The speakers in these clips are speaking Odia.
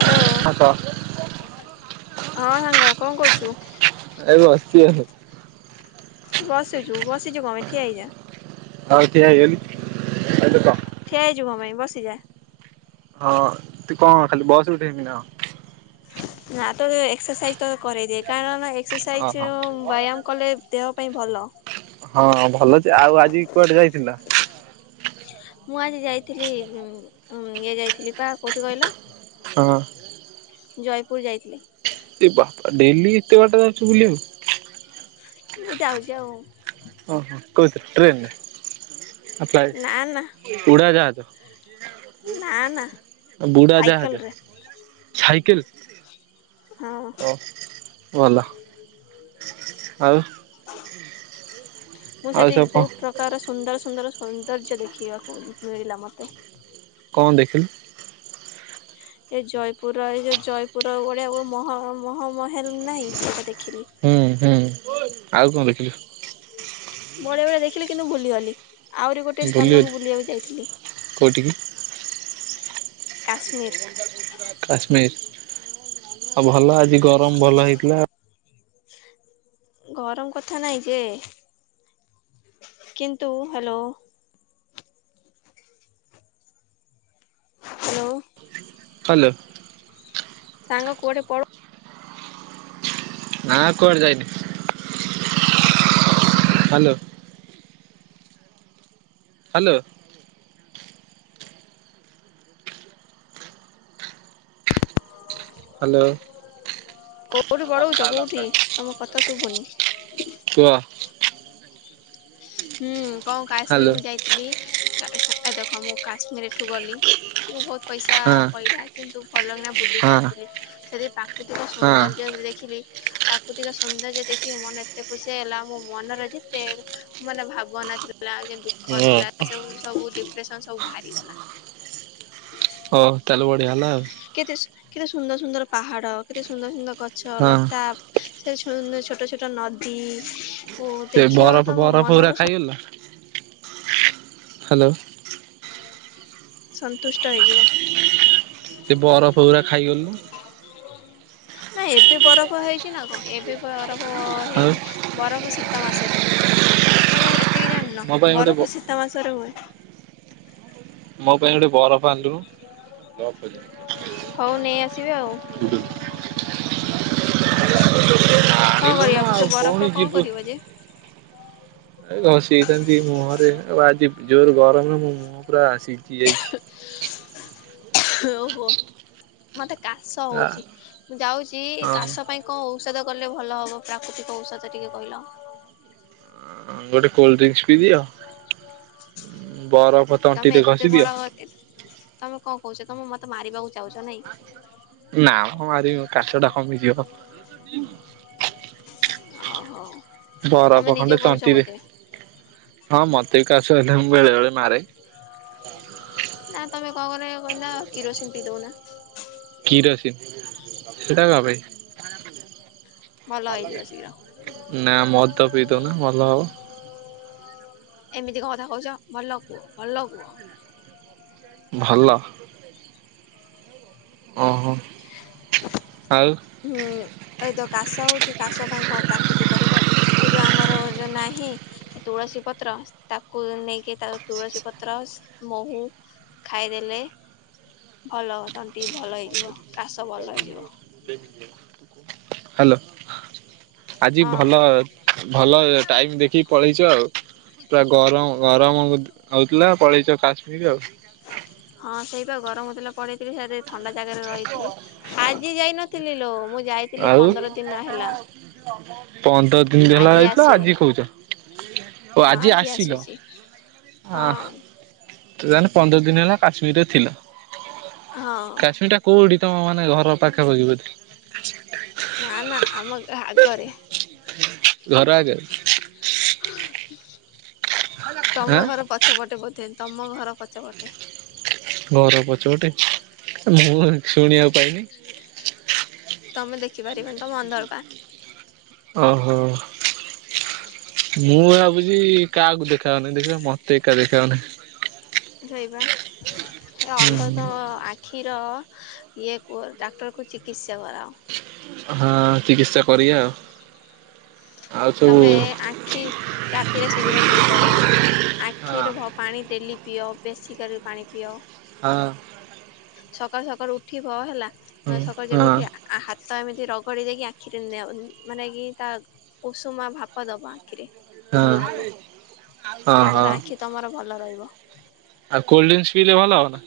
ହ୍ୟାଲୋ ହଁ ସାଙ୍ଗ କଁ କରୁଚୁ? ଏ ବସଚି ଆଉ। ତୁ ବସିଚୁ ବସିଚୁ କଣ ପାଇଁ ଠିଆ ହେଇଯା। ଆଉ ଠିଆ ହେଇଗଲି ଏବେ କହ ଠିଆହେଇଚୁ କଁ ପାଇଁ ବସିଯା। ହଁ ତୁ କଣ ଖାଲି ବସ୍ ଉଠ୍ ହେବି ନା ଆଉ ନା ତ ଏକ୍ସରସାଇଜ୍ ତ କରେଇଦିଏ। କାରଣ ଏକ୍ସରସାଇଜ୍ ଓହୋ ଯୋଉ ବ୍ୟାୟାମ କଲେ ଦେହ ପାଇଁ ଭଲ। ହଁ ଭଲ ଯେ ଆଉ ଆଜି କୁଆଡେ ଯାଇଥିଲ? ମୁଁ ଆଜି ଯାଇଥିଲି ଇଏ ଯାଇଥିଲି ପା କୋଉଠି କହିଲ? ହଁ। ଜୟପୁର ଯାଇଥିଲି। ଏ ବାପା ଡେଲି ଏତେ ବାଟ ଯାଉଛୁ ବୁଲିବାକୁ। ମୁଁ ଯାଉଛି ଆଉ। ହଁ ହଁ କୋଉଥିରେ ଟ୍ରେନରେ ନା ଫ୍ଲାଇଟ୍? ନା ନା ଉଡ଼ାଜାହାଜ। ବୁଡାଜାହାଜ ସାଇକେଲରେ ସାଇକେଲ? ହଁ। ଓ ଭଲ ଆଉ। ମୁଁ ଆଉ ସେଠି ସବୁ କଣ ବହୁତ୍ ପ୍ର ପ୍ରକାର ସୁନ୍ଦର ସୁନ୍ଦର ସୌନ୍ଦର୍ଯ୍ୟ ଦେଖିବାକୁ ମିଳିଲା ମତେ। କଣ ଦେଖିଲୁ? ଏ ଜୟପୁର ର ଏଇ ଯୋଉ ଜୟପୁର ର ବଢିଆ ମ ମହମହେଲ ନାହିଁ ସେଟା ଦେଖିଲି। ହୁଁ ହୁଁ ଆଉ କଣ ଦେଖିଲୁ? ବଡିଆବଡିଆ ଦେଖିଲି କିନ୍ତୁ ଭୁଲିଗଲି। ଆଉରି ଗୋଟେ ଭୁଲିଗଲି ସ୍ଥାନକୁ ବୁଲିବାକୁ ଯାଇଥିଲି। କୋଉଠିକି କାଶ୍ମୀର। କାଶ୍ମୀର ଆଉ ଭଲ ଆଜି ଗରମ ଭଲ ହେଇଥିଲା। ଗରମ କଥା ନାଇଁ ଯେ। କିନ୍ତୁ ହ୍ୟାଲୋ। ହ୍ୟାଲୋ। ହ୍ୟାଲୋ। ସାଙ୍ଗ କୁଆଡେ ପଳ ନା କୁଆଡେ ଯାଇନି ହ୍ୟାଲୋ। ହ୍ୟାଲୋ। ହ୍ୟାଲୋ। କୋଉଠି ବଳଉଛ କୋଉଠି ତମ କଥା ଶୁଭୁନି। କୁହ। ହୁଁ କଣ ହ୍ୟାଲୋ କାଶ୍ମୀରକୁ ଯାଇ ଥିଲି ଏ ଅ ସ ଦେଖ ମୁଁ କାଶ୍ମୀର ଏଠୁ ଗଲି, ଏମିତି ମୁ ବହୁତ ପଇସା ହଁ ପଇଲା, କିନ୍ତୁ ଭଲ କିନା ବୁଲିକି ଆସିଲି ହଁ ସେଦି ପା କତିକ ସୁନ୍ଦର ଯ ଆ ଦେଖିଲି। ପ୍ରାକୃତିକ ସୌନ୍ଦର୍ଯ୍ୟ ଦେଖି ମୋ ମନ ଏତେ ଖୁସି ହେଲା, ମୋ ମନରେ ଯେତେ ମାନେ ଭାବନା ଥିଲା, ଯେ ଦୁଃଖ ହଁ। ଥିଲା ସବୁ ସବୁ ଡିପ୍ରେସନ ସବୁ ଭା ଗଲା। ହଉ ତାହେଲେ ବଢିଆ ହେଲା ଆଉ। କେତେ କେତେ ସୁନ୍ଦର ସୁନ୍ଦର ପାହାଡ଼ କେତେ ସୁନ୍ଦର ସୁନ୍ଦର ଗଛ ହଁ ଲତା। ସେ ସୁନ୍ଦ ଛୋଟ ଛୋଟ ନଦୀ ଓ ଦେଖିବ ତମ। ମନ ଫ ଉରା ପୁରା ଖାଇଗଲୁ ନା। ହ୍ୟାଲୋ। ସନ୍ତୁଷ୍ଟ ହେଇଯିବ। ତେ ବର ଫଉରା ଖାଇଗଲୁନୋଉଁ। ନା ଏବେ ବରଫ ହେଇଛି ନା କଣ ଏବେ ବରଫ ଆଉ ହେଇନି। ବରଫ ଶୀତ ମାସରେ, ତମେ ଏତିକି ଜାଣିନ ମୋ ପାଇଁ ଗୋଟେ ବରଫ ଶୀତ ତ ମାସରେ ହୁଏ। ମୋ ପାଇଁ ଗୋଟେ ବରଫ ଆଣିଲୁନୁ ହଉ ନେଇ ଆସିବି ଆଉ। ହୁଁ। କଣ ଆଣିଲୁନୁ କରିବା ଆଉ ସେ ପୁଣି ବରଫରେ କଣ ଯିବୁ କରିବ ଯେ। ଏ ଘସିଇଥାନ୍ତି ମୁହଁରେ ଆଉ, ଆଜି ଜୋର ଗରମରେ ମୋ ମୁହଁ ପୁରା ସିଝି ଯାଇଚି। ଓହୋ ମତେ କାଶ ଆ ହଉଛି ମୁଁ ଯାଉଛି ହଁ କାଶ ପାଇଁ କଣ ଔଷଧ କଲେ ଭଲ ହବ ପ୍ରାକୃତିକ ଔଷଧ ଟିକେ କହିଲ। ଅ ଗୋଟେ କୋଲଡଡ୍ରିଙ୍କସ ପି ଦିଅ ବରଫ୍ ତମେ ଏତେ ବଡ ଏ, ତମେ କଣ କହୁଛ ତମେ ମତେ ମାରିବାକୁ ଚାହୁଁଛ ନାଇଁ। ନା ମ ମାରିବି କାଶ ଟା କମିଯିବ। ଓହୋ ବରଫ ତମେ ଖଣ୍ଡେ ନିଜେ କରୁଛ ତଣ୍ଟିରେ ବତେ। ହଁ ମତେ ବି କାସହେଲେ ମୁଁ ବେଳେ ବେଳେ ମାରେ। ନା ତମେ କଣ କର କହିଲ କିରୋସିନ ପିଇଦଉନା। କିରୋସିନି ସେଟା କ ପାଇଁ। ଭଲ ହେଇଯିବ ଶୀଘ୍ର। ନା ମଦ ପିଇ ଦଉନା ଭଲ ହବ। ଏମିତି କ କଥା କହୁଛ ଭଲ କୁହ ଭଲ କୁହ। ଭଲ। ଓହୋ ଆଉ। ହୁଁ। ଏ ତୋ କାଶ ହଉଛି କାଶ ପାଇଁ କଣ ପ୍ରାକୃତିକ ଦେବ ଏଇ ଯୋଉ ଆମର ଯୋଉ ନାହିଁ ତୁଳସୀ ପତ୍ର ତାକୁ ନେଇକି ତା ତୁଳସୀ ପତ୍ର ମହୁ ଖାଇଦେଲେ ଭଲ ତଣ୍ଟି ଭଲ ହେଇଯିବ କାଶ ଭଲ ହେଇଯିବ। [inaudible] ହ୍ୟାଲୋ ଆଜି ହଁ ଭଲ ଭଲ ଟାଇମ୍ ଦେଖି ପଳେଇଛ ଆଉ ପୁରା ଗରମ ଗରମ ହଉଥିଲା ପଳେଇଛ କାଶ୍ମୀର ଆଉ ହଁ ସେଇପା ଗରମ ହଉଥିଲା ପଳେଇଥିଲି ସିଆଡେ ଥଣ୍ଡା ଜାଗାରେ ରହିଥିଲି। ଆଜି ଯାଇନଥିଲି ଲୋ ମୁଁ ଯାଇଥିଲି ଆଉ ପନ୍ଦର ଦିନ ହେଲା। ପନ୍ଦର ଦିନ ହେଲା ଆଜି ଆଇଥିଲ ଆସି ଆଜି କହୁଚ? ଓ ହଁ ଆଜି ଆସିଲ ଆସୁଛି ଅ। ହଁ ତାଳେ ପନ୍ଦର ଦିନ ହେଲା କାଶ୍ମୀରରେ ଥିଲ ହଁ। କାଶ୍ମୀରଟା କୋଉଠି ତମ ମାନେ ଘର ପାଖାପଖି ବଧେ? ଆଛା। ନା ନା ଆମ ଗା ଆଗରେ। ଘର ଆଗେରେ। ଆଁ ତମ ଘର ପଛପଟେ ବୋଧେ ତମ ଘର ପଛପଟେ। ଘର ପଛପଟେ ମୁଁ ଶୁଣିବାକୁ ପାଇନି। ତମେ ଦେଖିପାରିବନି ତମ ଅନ୍ଧରପା। ଓହୋ। ମୁଁ ଭାବୁଛି କାହାକୁ ଦେଖା ହଉନି ଦେଖିବା ମତେ ଏକା ଦେଖା ହାଉନି। ସେଇପା ଏ ହୁଁ ଅନ୍ଧ ତ ଆ କ୍ଷୀର ଇଏ ଡାକ୍ତରକୁ ଚିକିତ୍ସା କରାଅ। ହଁ ଚିକିତ୍ସା କରିବା ଆଉ। ଆଉ ସବୁ ତମେ ଆଖି ରାତିରେ ଶୀଘ୍ର ଶୋଇପଡ। ହଁ ଆଖିରେ ପାଣି ଡେଲି ପିଅ ବେଶୀ କରି ପାଣି ପିଅ। ହଁ। ସକାଳୁ ସକାଳୁ ଉଠିବ ହେଲା ହଁ ସକାଳୁ ହଁ ଯେବେ ହଁ ଉଠିବା ଆ ହାତ ଏମିତି ରଗଡି ଦେଇକି ଆଖିରେ ମାନେ କି ତା ଉଷୁମା ଭାପ ଦେବ ଆଖିରେ ଭଲ ହବ। ହଁ ଯାଦ୍ୱାରାଆଖି ତମର ଭଲ ରହିବ। ଆ କୋଲଡ୍ରିଙ୍କସ ପିଇଲେ ଭଲ ହବ ନା?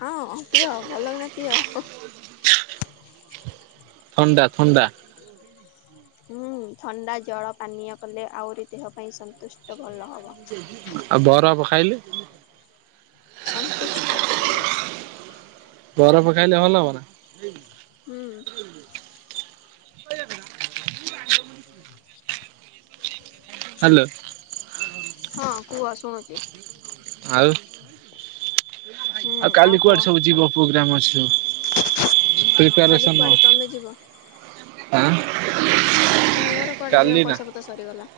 ହଁ ପିଅ ଭଲକିନା ପିଅ। ଥଣ୍ଡା ଥଣ୍ଡା। ହୁଁ ଥଣ୍ଡା ଜଳ ପାନୀୟ କଲେ ଆହୁରି ଦେହ ପାଇଁ ସନ୍ତୁଷ୍ଟ ଭଲ ହବ। ଆଉ ବରଫ ଖାଇଲେ? ସନ୍ତୁଷ୍ଟ ମିଳିବ। ଘରଫ ଖାଇଲେ ଭଲ ହବ ନା? ହୁଁ। ହ୍ୟାଲୋ ହଁ କୁହ ଶୁଣୁଛି? ଆଉ ହୁଁ ଆଉ କାଲି କୁହ କୁଆଡେ ସବୁ ଯିବ ତମେ ପ୍ରୋଗ୍ରାମ ଅଛି ସବୁ କାଲି କୁଆଡେ ତମେ ଯିବ? ଆ ମୋର କୁଆଡ଼େ ଯିବା ପଇସା ପତ୍ର ସରିଗଲା।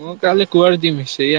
ମୁଁ କାଲି କୁଆଡେ ଯିମି ସେଇଆ